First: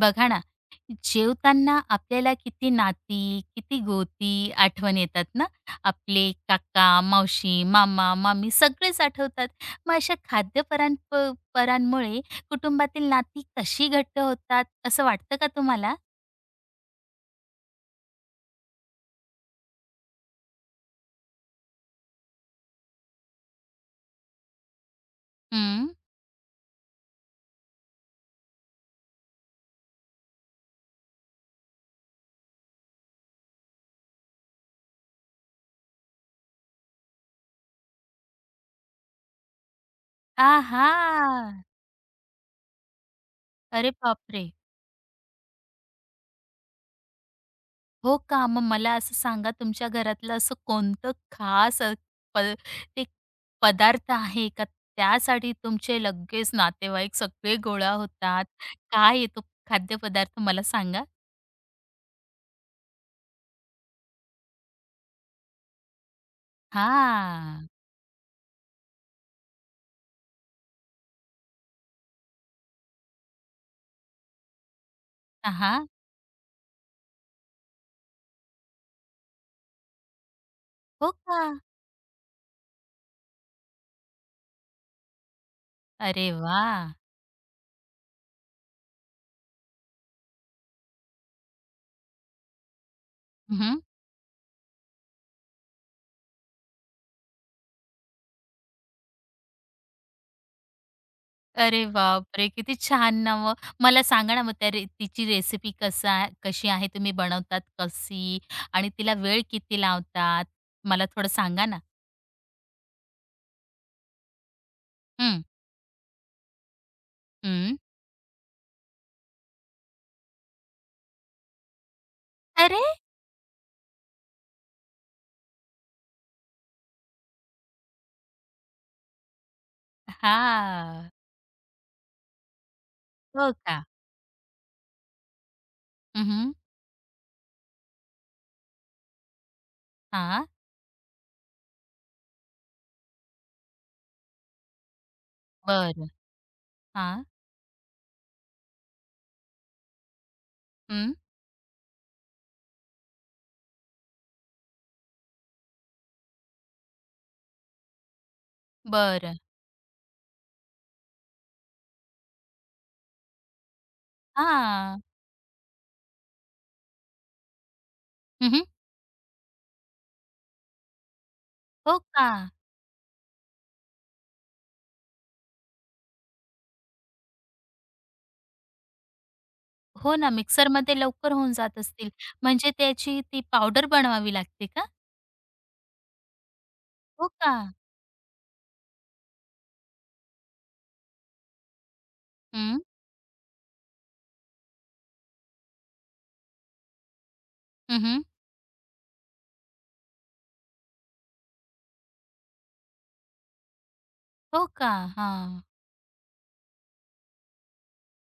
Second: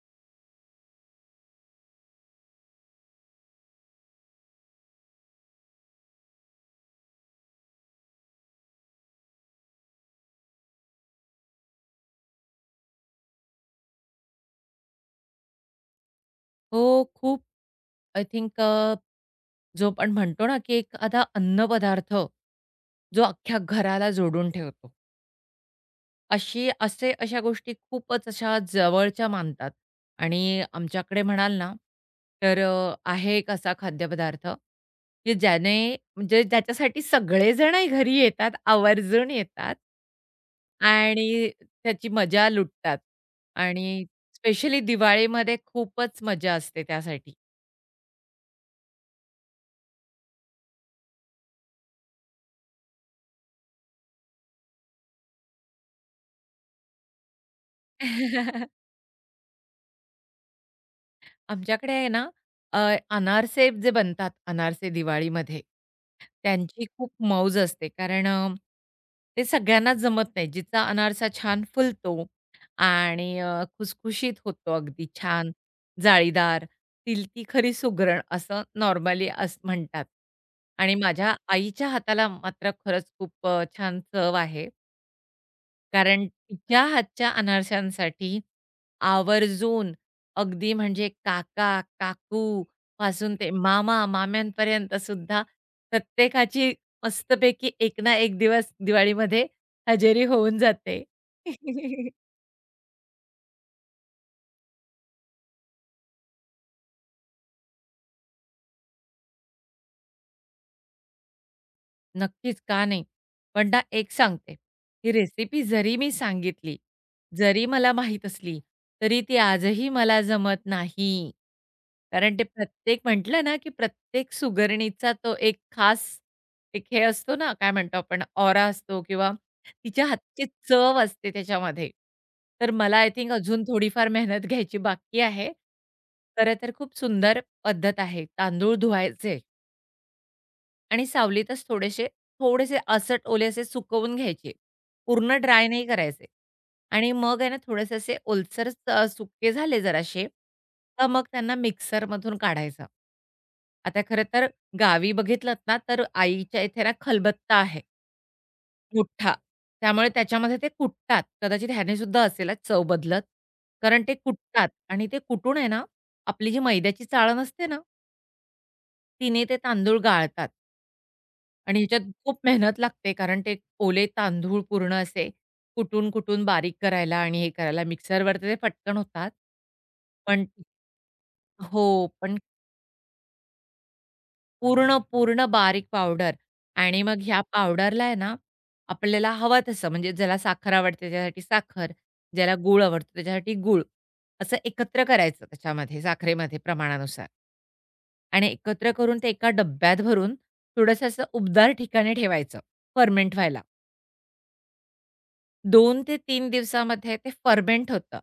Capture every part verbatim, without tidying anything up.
बघा ना, जेवताना आपल्याला किती नाती, किती गोती आठवण येतात ना. आपले काका, मावशी, मामा, मामी सगळेच आठवतात. मग अशा खाद्यपरां प परांमुळे कुटुंबातील नाती कशी घट्ट होतात असं वाटतं का तुम्हाला? हो, खूप आय थिंक अ, जो आपण म्हणतो ना, की एखादा अन्नपदार्थ जो अख्ख्या घराला जोडून ठेवतो. हं. अशी असे अशा गोष्टी खूपच अशा जवळच्या मानतात आणि आमच्याकडे म्हणाल ना, तर अ, आहे एक असा खाद्यपदार्थ, की ज्याने म्हणजे ज्याच्यासाठी सगळेजणही घरी येतात, आवर्जून येतात आणि आहा! त्याची मजा लुटतात अरे आणि बापरे! स्पेशली दिवाळीमध्ये खूपच मजा असते त्यासाठी. हो का? मग मला असं सांगा तुमच्या घरातलं असं कोणतं खास अ, प ते पदार्थ आहे का त्यासाठी तुमचे लगेच नातेवाईक सगळे गोळा होतात? काय आहे तो खाद्यपदार्थ मला सांगा? आमच्याकडे आहे ना अ, अनारसे जे बनतात, अनारसे दिवाळीमध्ये, त्यांची खूप मौज हां. असते. कारण अ, ते सगळ्यांनाच जमत नाही. जिचा अनारसा छान फुलतो आणि अ, खुसखुशीत होतो अगदी छान, हां, हां. जाळीदार, "तिल ती खरी सुगरण" असं नॉर्मली अस म्हणतात. आणि हो माझ्या का? आईच्या हाताला मात्र खरंच खूप अ, छान चव आहे. कारण अरे तिच्या वाह! हातच्या अनारशांसाठी आवर्जून अगदी म्हणजे काका, काकू पासून ते हं, हं. मामा, माम्यांपर्यंत सुद्धा प्रत्येकाची मस्तपैकी एक ना एक दिवस दिवाळीमध्ये हजेरी होऊन जाते. अरे बापरे! किती छान ना मग. मला सांगा ना मग त्या रे तिची रेसिपी कसा कशी आहे, तुम्ही बनवतात कशी? आणि तिला वेळ किती लावतात? मला थोडं सांगा ना? नक्कीच, का नाही? पण ना एक सांगते, ही हं. रेसिपी जरी मी सांगितली, जरी हं. मला माहीत असली, तरी ती आजही मला जमत नाही. कारण ते अरे! प्रत्येक म्हटलं ना, की प्रत्येक सुगरणीचा तो एक खास एक हे असतो ना, काय म्हणतो आपण ऑरा असतो किंवा तिच्या हातची चव हां. असते त्याच्यामध्ये. तर मला आय थिंक हो अजून का? थोडीफार मेहनत घ्यायची बाकी आहे. हं, हं. खरं तर खूप सुंदर पद्धत आहे तांदूळ धुवायचे. हां. आणि सावलीतच थोडेसे, थोडेसे असट ओले असे सुकवून घ्यायचे. पूर्ण ड्राय नाही बरं. करायचे. आणि हां. मग आहे ना थोडेसे असे ओलसर अ, सुके झाले जरासे, तर हं. मग त्यांना मिक्सरमधून काढायचं. आता खरं तर गावी बघितलत ना, तर आईच्या इथे ना खलबत्ता आहे, मोठा. बरं. त्यामुळे त्याच्यामध्ये ते कुटतात. कदाचित ह्याने सुद्धा असेल हां, चव बदलत. कारण ते कुटतात हां. आणि ते कुटून आहे ना, आपली जी मैद्याची चाळण असते ना, हं, हं. तिने ते तांदूळ गाळतात. आणि हो ह्याच्यात का? खूप मेहनत लागते कारण ते ओले तांदूळ पूर्ण असे कुटून-कुटून बारीक करायला आणि हे करायला मिक्सरवर तर ते पटकन होतात. हो ना, पण मिक्सरमध्ये लवकर होऊन जात हो, असतील. पण म्हणजे त्याची ती पावडर बनवावी लागते का? पूर्ण, पूर्ण बारीक पावडर आणि मग हो ह्या का? पावडरला आहे ना, आपल्याला हवं तसं म्हणजे ज्याला साखर आवडते त्याच्यासाठी साखर, ज्याला हं. गूळ आवडतो त्याच्यासाठी गूळ, असं एकत्र करायचं त्याच्यामध्ये साखरेमध्ये प्रमाणानुसार हं, आणि एकत्र करून ते एका डब्यात भरून थोडंसं असं उबदार ठिकाणी ठेवायचं फर्मेंट व्हायला. हो का? हा, दोन ते तीन दिवसामध्ये ते फर्मेंट होतं.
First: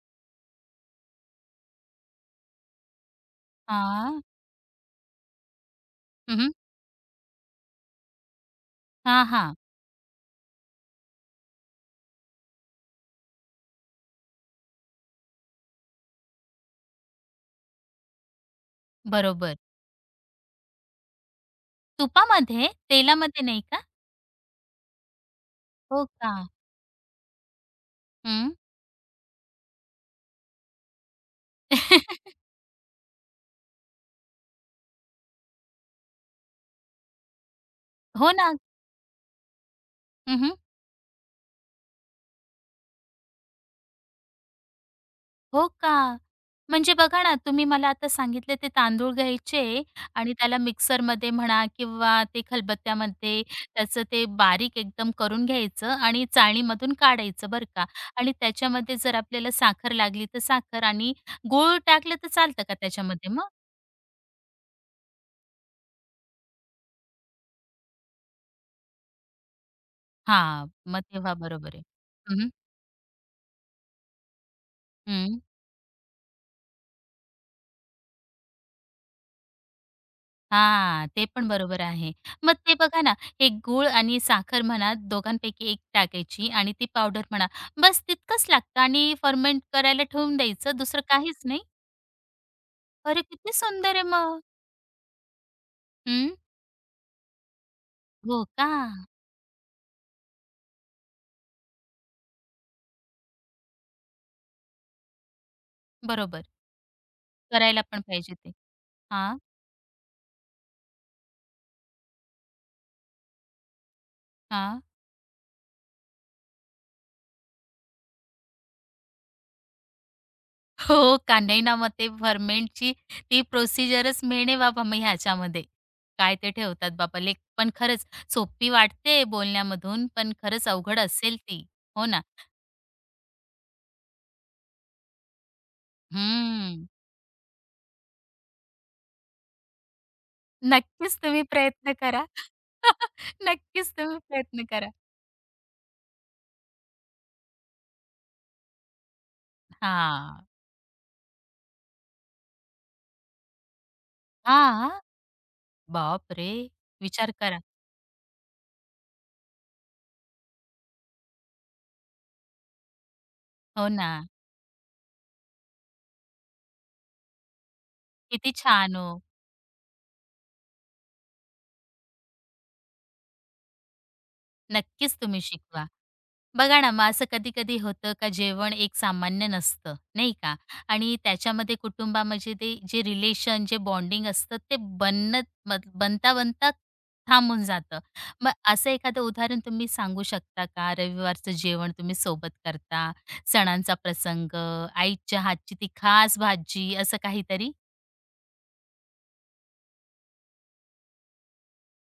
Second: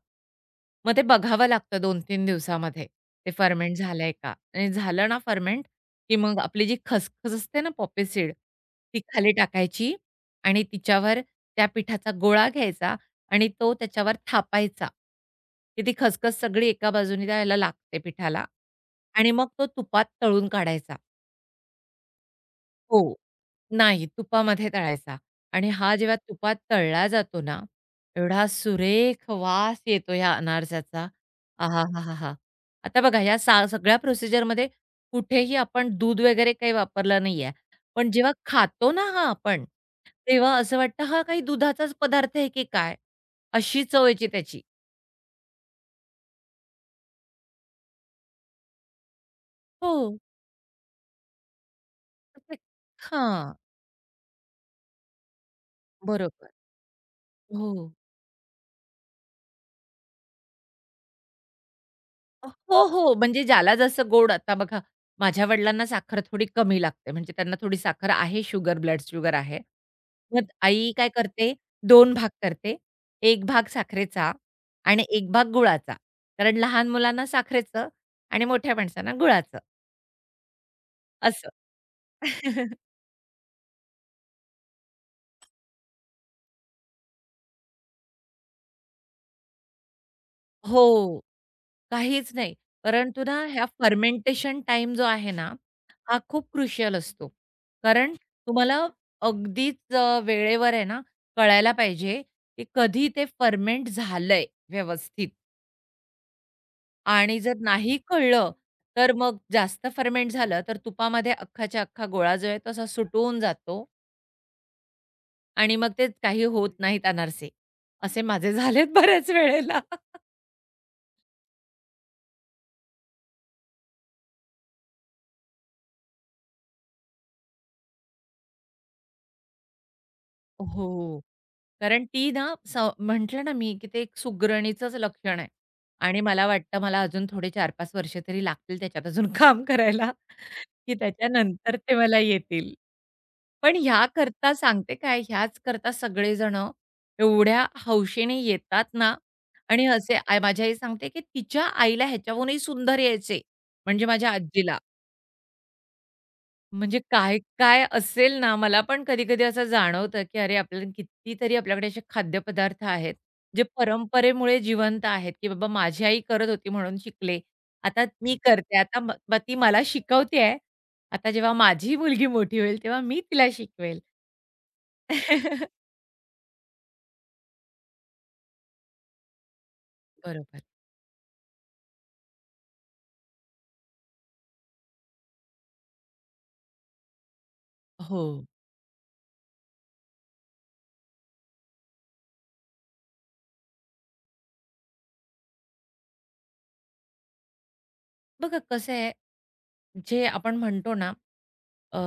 मग ते बघावं लागतं दोन ते तीन दिवसामध्ये ते फर्मेंट झालंय हां. का? आणि झालं ना फर्मेंट, की मग हं, आपली जी खसखस असते ना पॉपी सीड, ती हा, हां, खाली हां. टाकायची आणि तिच्यावर त्या पिठाचा गोळा घ्यायचा आणि तो त्याच्यावर थापायचा, की ती खसखस सगळी एका बाजूने त्याला लागते पिठाला आणि मग बरोबर. तो तुपात तळून काढायचा. तुपामध्ये? हो. तेलामध्ये नाही का? नाही, तुपामध्ये तळायचा आणि हा हो जेव्हा का? तुपात तळला जातो ना, एवढा हं. सुरेख वास येतो ह्या अनारसाचा. आहाहाहा! आता बघा ह्या सा सगळ्या प्रोसिजरमध्ये कुठेही आपण दूध वगैरे काही वापरलं नाहीये. पण जेव्हा हो ना. खातो ना हा आपण, तेव्हा असं वाटतं हा काही दुधाचाच पदार्थ आहे की काय? अशी चव यायची त्याची. हो का? म्हणजे बघा ना, तुम्ही मला आता सांगितले ते तांदूळ घ्यायचे हो. आणि त्याला मिक्सरमध्ये म्हणा किंवा ते खलबत्त्यामध्ये हां, त्याचं ते बारीक एकदम करून घ्यायचं आणि बरोबर. चाळणीमधून काढायचं बरं का. हो. आणि त्याच्यामध्ये जर आपल्याला साखर लागली तर साखर आणि गूळ टाकलं तर चालतं का हो, हो. त्याच्यामध्ये म्हणजे मग? ज्याला जसं गोड आता बघा, माझ्या वडिलांना साखर थोडी कमी लागते. म्हणजे त्यांना थोडी साखर आहे, शुगर ब्लड शुगर आहे. मग हां, आई मग काय तेव्हा करते, बरोबर आहे. दोन भाग हं, करते. एक भाग साखरेचा आणि एक हं. भाग गुळाचा. कारण लहान मुलांना साखरेचं आणि मोठ्या माणसांना गुळाचं हां, ते पण असं. बरोबर आहे. मग ते बघा ना, हे गूळ आणि साखर म्हणा, दोघांपैकी एक टाकायची आणि ती पावडर म्हणा, बस तितकंच लागतं आणि फर्मेंट करायला ठेवून द्यायचं, दुसरं हो. काहीच नाही. काहीच नाही. अरे, परंतु ना किती ह्या सुंदर आहे मग. फर्मेंटेशन टाइम जो आहे ना, हा हं, खूप क्रुशियल असतो. कारण हो का? तुम्हाला अगदीच अ, वेळेवर आहे ना, कळायला पाहिजे, की कधी ते फर्मेंट झालंय व्यवस्थित बरोबर. आणि जर करायला नाही पण पाहिजे ते. कळलं, तर मग हां, जास्त फर्मेंट झालं, तर तुपामध्ये अख्खाच्या अख्खा गोळा जो आहे तो असा सुटून जातो हां. आणि मग ते काही होत नाहीत अनारसे. असे माझे झालेत बऱ्याच वेळेला. हो का? नाही ना, मग ते फर्मेंटची ती प्रोसिजरच मेन आहे बाबा मग ह्याच्यामध्ये. काय ते ठेवतात बाबा लेख. पण खरंच सोपी वाटते बोलण्यामधून, पण खरंच अवघड हो. असेल ती. कारण हो ना? ती ना स म्हटलं ना मी, की ते एक सुगरणीचंच लक्षण आहे आणि मला वाटतं हं. मला अजून थोडे चार ते पाच वर्ष तरी लागतील त्याच्यात अजून काम करायला, की नक्कीच तुम्ही त्याच्यानंतर प्रयत्न ते मला करा. येतील. पण नक्कीच तुम्ही ह्याकरता प्रयत्न करा. सांगते काय, ह्याचकरता सगळेजणं एवढ्या हौशेने येतात ना आणि असे आई, हां. माझी आई सांगते, की तिच्या आईला ह्याच्याहूनही सुंदर यायचे, म्हणजे माझ्या आजीला. हां. बापरे! म्हणजे विचार करा. काय-काय असेल ना, मला पण कधी-कधी असं जाणवतं, की अरे, आपल्याला कितीतरी आपल्याकडे असे खाद्यपदार्थ आहेत, जे हो ना. परंपरेमुळे जिवंत आहेत, की बाबा माझी आई करत होती म्हणून शिकले. आता मी किती करते. छान आता हो. म मग ती मला शिकवते आहे. आता जेव्हा माझी मुलगी मोठी होईल, तेव्हा मी तिला शिकवेल. नक्कीच तुम्ही शिकवा. बघा ना, मग असं कधी-कधी होतं का जेवण एक सामान्य नसतं, नाही का? बरोबर. आणि त्याच्यामध्ये कुटुंबामध्ये ते जे रिलेशन, जे बॉन्डिंग असतं ते बनत बन बनता-बनता थांबून जातं. हो. मग असं एखादं उदाहरण तुम्ही सांगू शकता का? रविवारचं जेवण तुम्ही सोबत करता, सणांचा प्रसंग, आईच्या हातची ती खास भाजी असं काहीतरी? बघा कसं आहे, जे आपण म्हणतो ना, अ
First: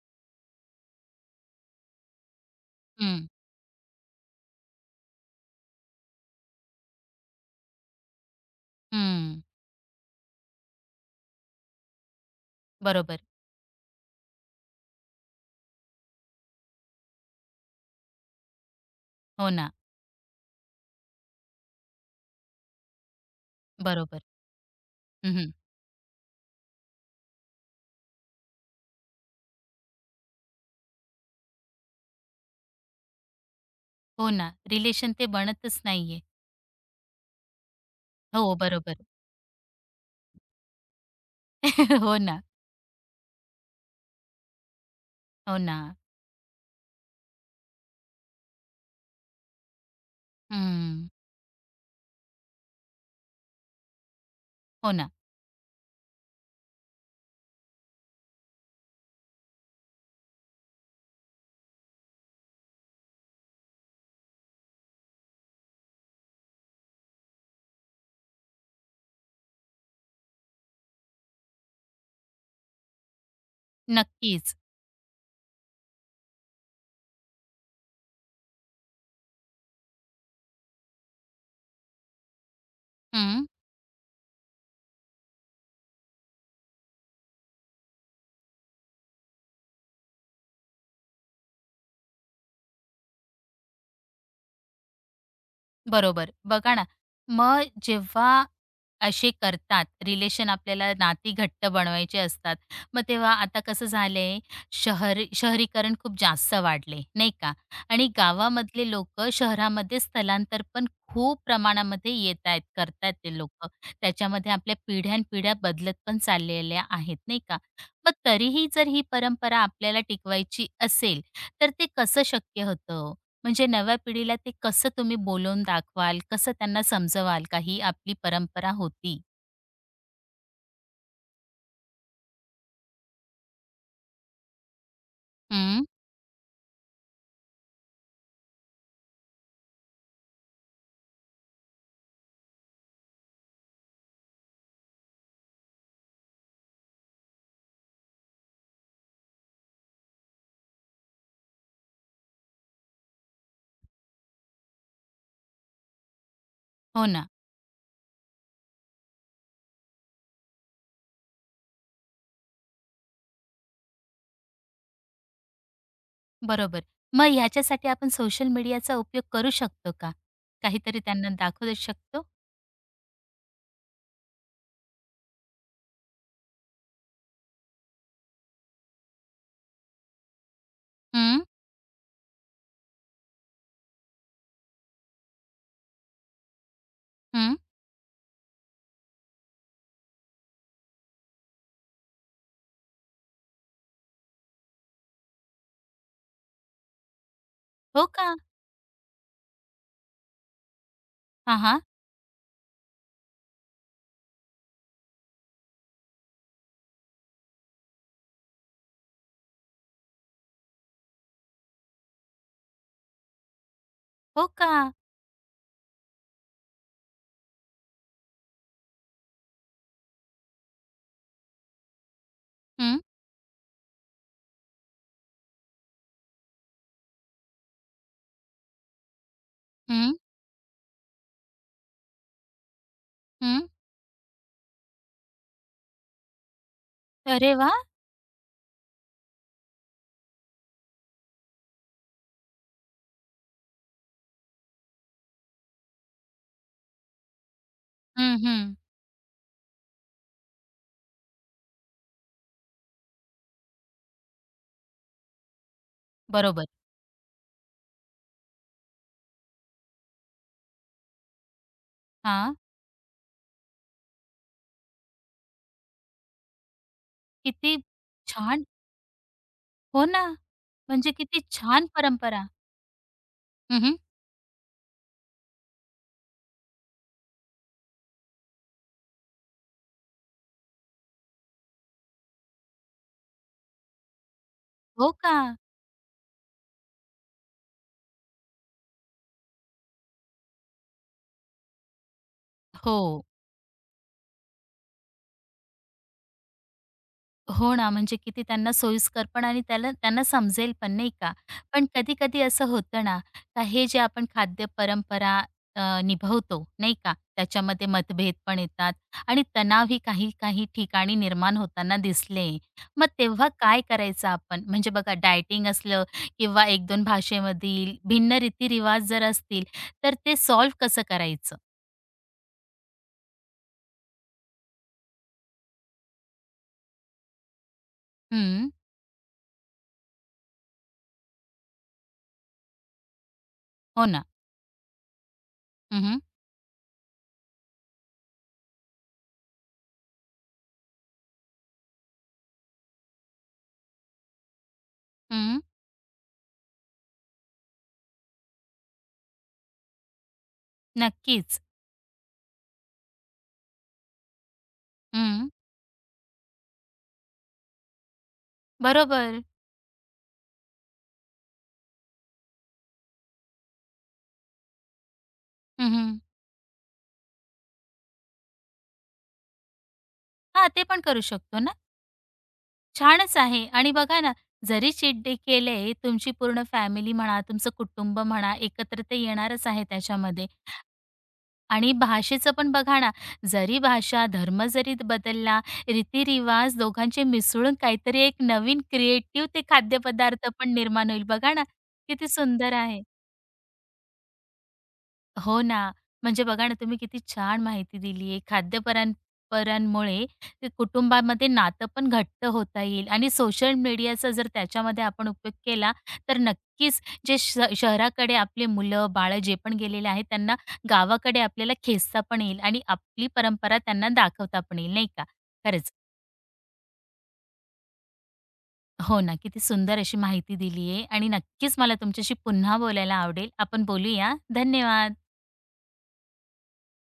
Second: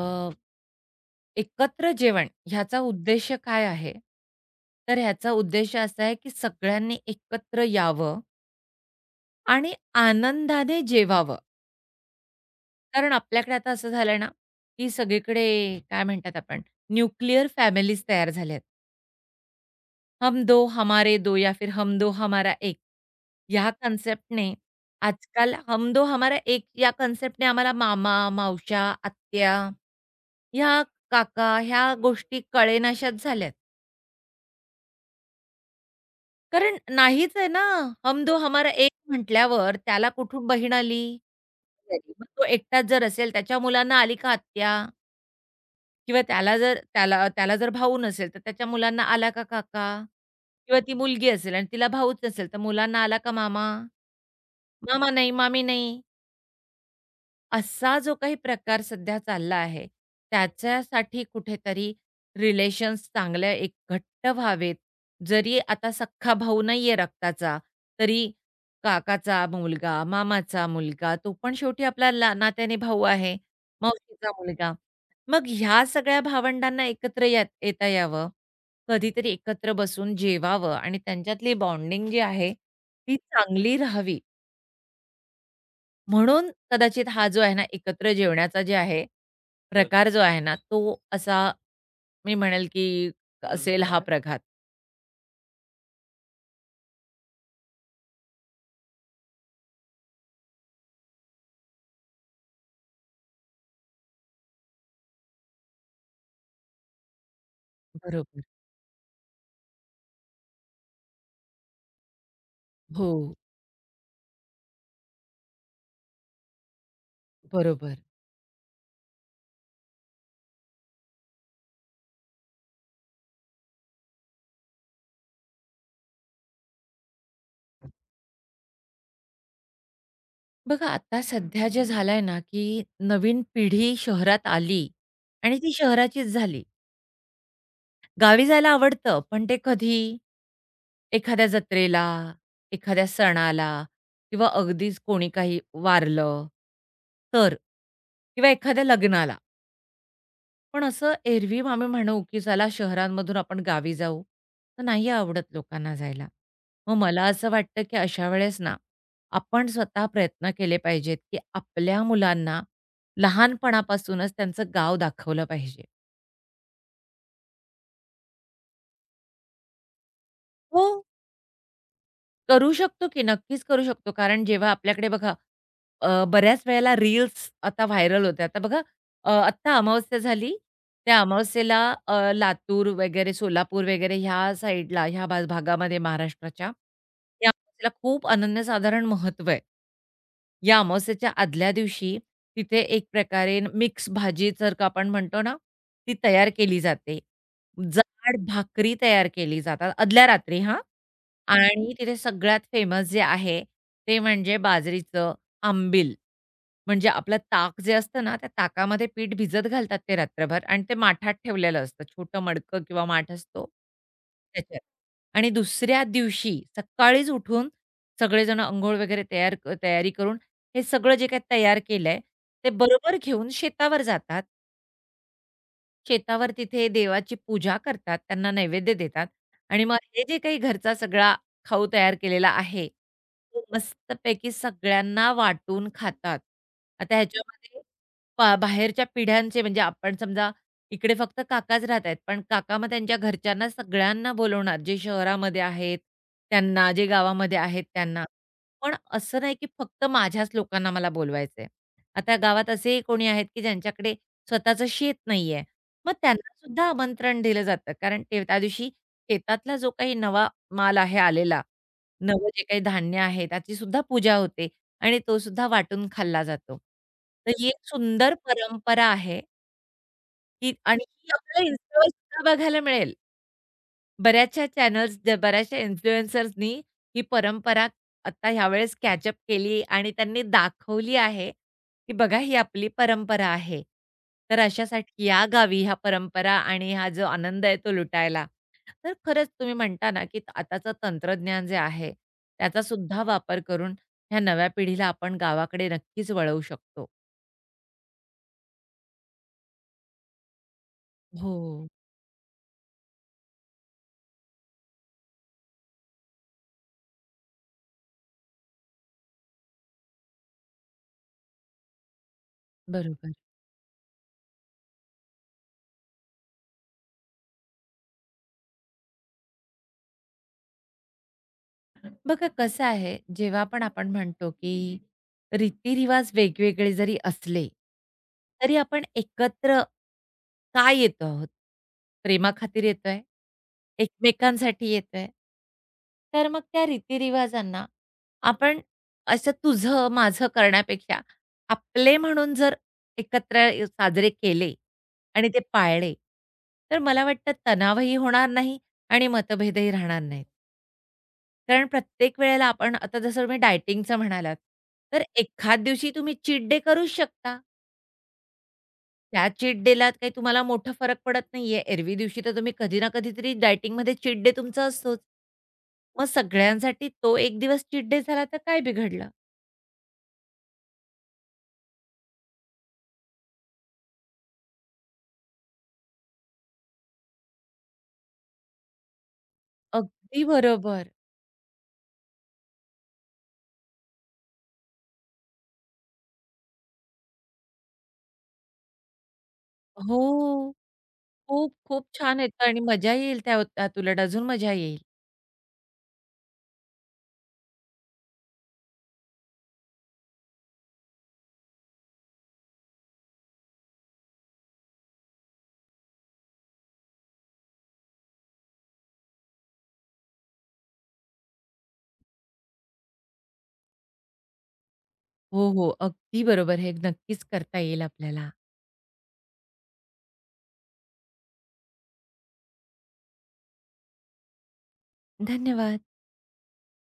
एकत्र जेवण ह्याचा हं, उद्देश काय आहे? तर ह्याचा उद्देश असा आहे, की सगळ्यांनी एकत्र यावं हं. आणि आनंदाने जेवावं. कारण बरोबर. आपल्याकडे आता असं झालंय ना, की सगळीकडे काय म्हणतात आपण न्यूक्लिअर फॅमिलीज तयार झाल्यात. हो ना. हम दो हमारे दो या फिर हम दो हमारा एक. या बरोबर. कन्सेप्टने हं, हं. आजकाल हम दो हमारा एक या कन्सेप्टने आम्हाला मामा, मावश्या, आत्या, ह्या काका ह्या गोष्टी कळेनाशाच झाल्यात. हो ना. रिलेशन ते बनतच नाहीये. कारण नाहीच आहे ना, हम दो हो, हमारा एक बरोबर. म्हटल्यावर त्याला कुठून बहीण आली? घरी. हो मग ना. तो एकटाच जर असेल, त्याच्या मुलांना आली का आत्या हो ना. किंवा त्याला जर त्याला त्याला जर भाऊ नसेल, तर त्याच्या मुलांना आला का काका? किंवा ती हं, मुलगी असेल आणि तिला भाऊच नसेल, तर मुलांना आला का मामा? हो मामा ना. नाही, मामी नाही. असा जो काही प्रकार सध्या चालला आहे, त्याच्यासाठी कुठेतरी रिलेशन्स चांगल्या एक घट्ट व्हावेत. जरी आता सख्खा भाऊ नाहीये रक्ताचा, तरी काकाचा मुलगा, मामाचा मुलगा, तो पण शेवटी आपला ला नात्याने भाऊ आहे, मावशीचा नक्कीच. मुलगा. मग ह्या सगळ्या भावंडांना एकत्र या येता यावं, कधीतरी एकत्र बसून जेवावं आणि त्यांच्यातली बॉन्डिंग जी आहे, ती हं, चांगली राहावी. म्हणून कदाचित हा जो आहे ना, एकत्र जेवण्याचा जे आहे, बरं, प्रकार जो आहे ना, तो असा मी म्हणेल की असेल हा परंपरा आहे. प्रघात. बरोबर. बघा ना, मग जेव्हा असे करतात, रिलेशन आपल्याला नाती घट्ट बनवायचे असतात, मग तेव्हा आता कसं झालंय, शहरी शहरीकरण खूप जास्त वाढले, नाही का? आणि बरोबर. गावामधले लोकं शहरामध्ये स्थलांतर पण खूप प्रमाणामध्ये येत आहेत, करत हो, आहेत ते लोक, त्याच्यामध्ये आपल्या पिढ्यानपिढ्या बदलत पण चाललेल्या आहेत, नाही का? बरोबर. मग तरीही जर ही परंपरा आपल्याला टिकवायची असेल, तर ते कसं शक्य होतं, म्हणजे नव्या पिढीला ते कसं तुम्ही बोलवून दाखवाल, कसं त्यांना समजवाल का ही आपली परंपरा होती? बघा आता सध्या जे झालंय ना, की नवीन पिढी शहरात आली आणि ती हं, शहराचीच झाली. गावी जायला आवडतं, पण ते कधी? एखाद्या जत्रेला, एखाद्या सणाला किंवा अगदीच कोणी काही वारलं तर किंवा एखाद्या लग्नाला. पण असं एरवी आम्ही म्हणू, की चला शहरांमधून आपण गावी जाऊ, तर नाही आवडत लोकांना जायला. मग हो मला ना, असं वाटतं, की अशा वेळेस ना, आपण स्वतः प्रयत्न केले पाहिजेत, की आपल्या मुलांना लहानपणापासूनच त्यांचं गाव दाखवलं पाहिजे. बरोबर. मग ह्याच्यासाठी आपण सोशल मीडियाचा उपयोग करू शकतो का? हो. काहीतरी त्यांना दाखवू शकतो? करू शकतो की नक्कीच करू शकतो. कारण जेव्हा आपल्याकडे बघा अ, बऱ्याच वेळेला रील्स आता व्हायरल होते. आता बघा अ, आत्ता अमावस्या झाली. त्या हं, अमावस्येला अ, लातूर वगैरे, सोलापूर वगैरे ह्या साइडला, ह्या भा भागामध्ये महाराष्ट्राच्या, या हं. अमावस्येला खूप अनन्यसाधारण महत्त्व आहे. या अमावस्येच्या आदल्या दिवशी तिथे एक प्रकारे मिक्स भाजी सारखं आपण म्हणतो ना, ती तयार केली जाते. हो का? जाड भाकरी तयार केली जातात आदल्या रात्री हां. हां, हां. आणि तिथे सगळ्यात फेमस जे आहे, ते म्हणजे बाजरीचं आंबील. म्हणजे आपलं ताक जे असतं ना, त्या ताकामध्ये पीठ भिजत घालतात ते रात्रभर आणि ते माठात ठेवलेलं असतं. छोटं मडकं किंवा माठ असतो हो का? त्याच्यात. आणि दुसऱ्या दिवशी सकाळीच उठून सगळेजण अंघोळ वगैरे तयार क- तयारी करून हे सगळं जे काही तयार केलंय, ते हं, बरोबर घेऊन शेतावर जातात. शेतावर तिथे देवाची पूजा करतात, त्यांना नैवेद्य देतात आणि मग हं, हे जे काही घरचा सगळा खाऊ तयार केलेला आहे, तो हं. मस्तपैकी सगळ्यांना वाटून खातात. आता अरे ह्याच्यामध्ये वाह! पा बाहेरच्या पिढ्यांचे म्हणजे आपण समजा इकडे फक्त काकाच राहतायत, पण काका मग त्यांच्या घरच्यांना सगळ्यांना बोलवणार, जे शहरामध्ये आहेत त्यांना, जे गावामध्ये आहेत त्यांना. हं, हं. पण असं नाही की फक्त माझ्याच लोकांना मला बोलवायचंय. आता गावात असेही कोणी आहेत की ज्यांच्याकडे स्वतःचं शेत नाहीये. मग बरोबर. त्यांनासुद्धा आमंत्रण दिलं जातं. कारण ते त्या दिवशी शेतातला जो काही नवा माल आहे आलेला, नवं हां. जे काही धान्य आहे त्याचीसुद्धा पूजा होते आणि तोसुद्धा वाटून खाल्ला जातो. तर ही किती एक सुंदर छान. परंपरा आहे, हो ना, की आणि म्हणजे ही किती आपल्याला छान परंपरा. Instagramवरसुद्धा बघायला मिळेल. हं, हं. बऱ्याचशा चॅनल्स, बऱ्याचशा इन्फ्लुएन्सर्सनी ही परंपरा आता ह्यावेळेस कॅच अप केली आणि त्यांनी दाखवली आहे, की बघा ही आपली परंपरा आहे. तर हो अशासाठी का? या गावी ह्या परंपरा आणि हा जो आनंद आहे तो लुटायला. तर खरंच तुम्ही म्हणता ना, की आताचं तंत्रज्ञान जे आहे, त्याचासुद्धा हो. वापर करून ह्या नव्या पिढीला आपण गावाकडे नक्कीच वळवू शकतो. हो ना, म्हणजे किती त्यांना सोयीस्कर पण आणि त्याला त्यांना समजेल पण नाही का? पण हो, कधी-कधी असं होतं ना, का हे जे आपण खाद्य परंपरा अ, निभवतो नाही का? त्याच्यामध्ये मतभेद पण येतात आणि तणावही काही-काही ठिकाणी निर्माण होताना दिसले. मग बरोबर. तेव्हा काय करायचं आपण? म्हणजे बघा डायटिंग असलं किंवा एक दोन भाषेमधील भिन्न रीती जर असतील, तर ते सॉल्व्ह कसं करायचं? बघा कसं आहे, जेव्हा पण आपण म्हणतो की रीतीरिवाज वेगवेगळे जरी असले, हं, तरी आपण एकत्र का येतो आहोत? प्रेमाखातीर येतोय? हो ना. एकमेकांसाठी येतोय? हं, हं. तर मग त्या रीतीरिवाजांना आपण असं तुझं, माझं करण्यापेक्षा आपले म्हणून जर एकत्र साजरे केले आणि ते पाळले, तर मला वाटतं तणावही होणार नाही आणि मतभेदही राहणार नाहीत. नक्कीच. कारण प्रत्येक वेळेला आपण आता जसं तुम्ही डायटिंगचं म्हणालात, तर हं, एखाद दिवशी तुम्ही चीट डे करूच शकता. बरोबर. त्या चीट डेला काही तुम्हाला मोठा फरक पडत नाहीये. एरवी दिवशी तर तुम्ही कधी ना कधीतरी डायटिंगमध्ये चीट डे तुमचा असतोच. हं. मग सगळ्यांसाठी तो एक दिवस चीट डे झाला तर काय बिघडलं? हां, ते पण करू शकतो ना. छानच आहे आणि बघा ना, जरी चीट डे केले, तुमची पूर्ण फॅमिली म्हणा, तुमचं कुटुंब म्हणा, एकत्र ते येणारच आहे अगदी त्याच्यामध्ये. बरोबर. आणि भाषेचं पण बघा ना, जरी भाषा, धर्म जरी बदलला, रीतिरिवाज दोघांचे मिसळून काहीतरी एक नवीन क्रिएटिव्ह ते हो. खाद्यपदार्थ पण निर्माण होईल. बघा ना, खूप, खूप किती छान येतं सुंदर आणि आहे. मजा येईल त्या त्यात उलट अजून मजा येईल. हो ना. म्हणजे बघा ना, तुम्ही किती छान माहिती दिली आहे. खाद्यपरां परांमुळे ते कुटुंबामध्ये नातं पण घट्ट होता येईल आणि सोशल मीडियाचा जर त्याच्यामध्ये आपण उपयोग केला, तर नक्कीच जे श शहराकडे आपले मुलं-बाळं जे पण गेलेले आहेत, त्यांना गावाकडे आपल्याला खेचता पण येईल आणि आपली परंपरा त्यांना दाखवता पण येईल, नाही का? हो, हो. खरंच. अगदी बरोबर. हे नक्कीच करता येईल आपल्याला. हो ना, किती सुंदर अशी माहिती दिली आहे आणि नक्कीच मला तुमच्याशी पुन्हा बोलायला आवडेल. आपण बोलूया. धन्यवाद. धन्यवाद.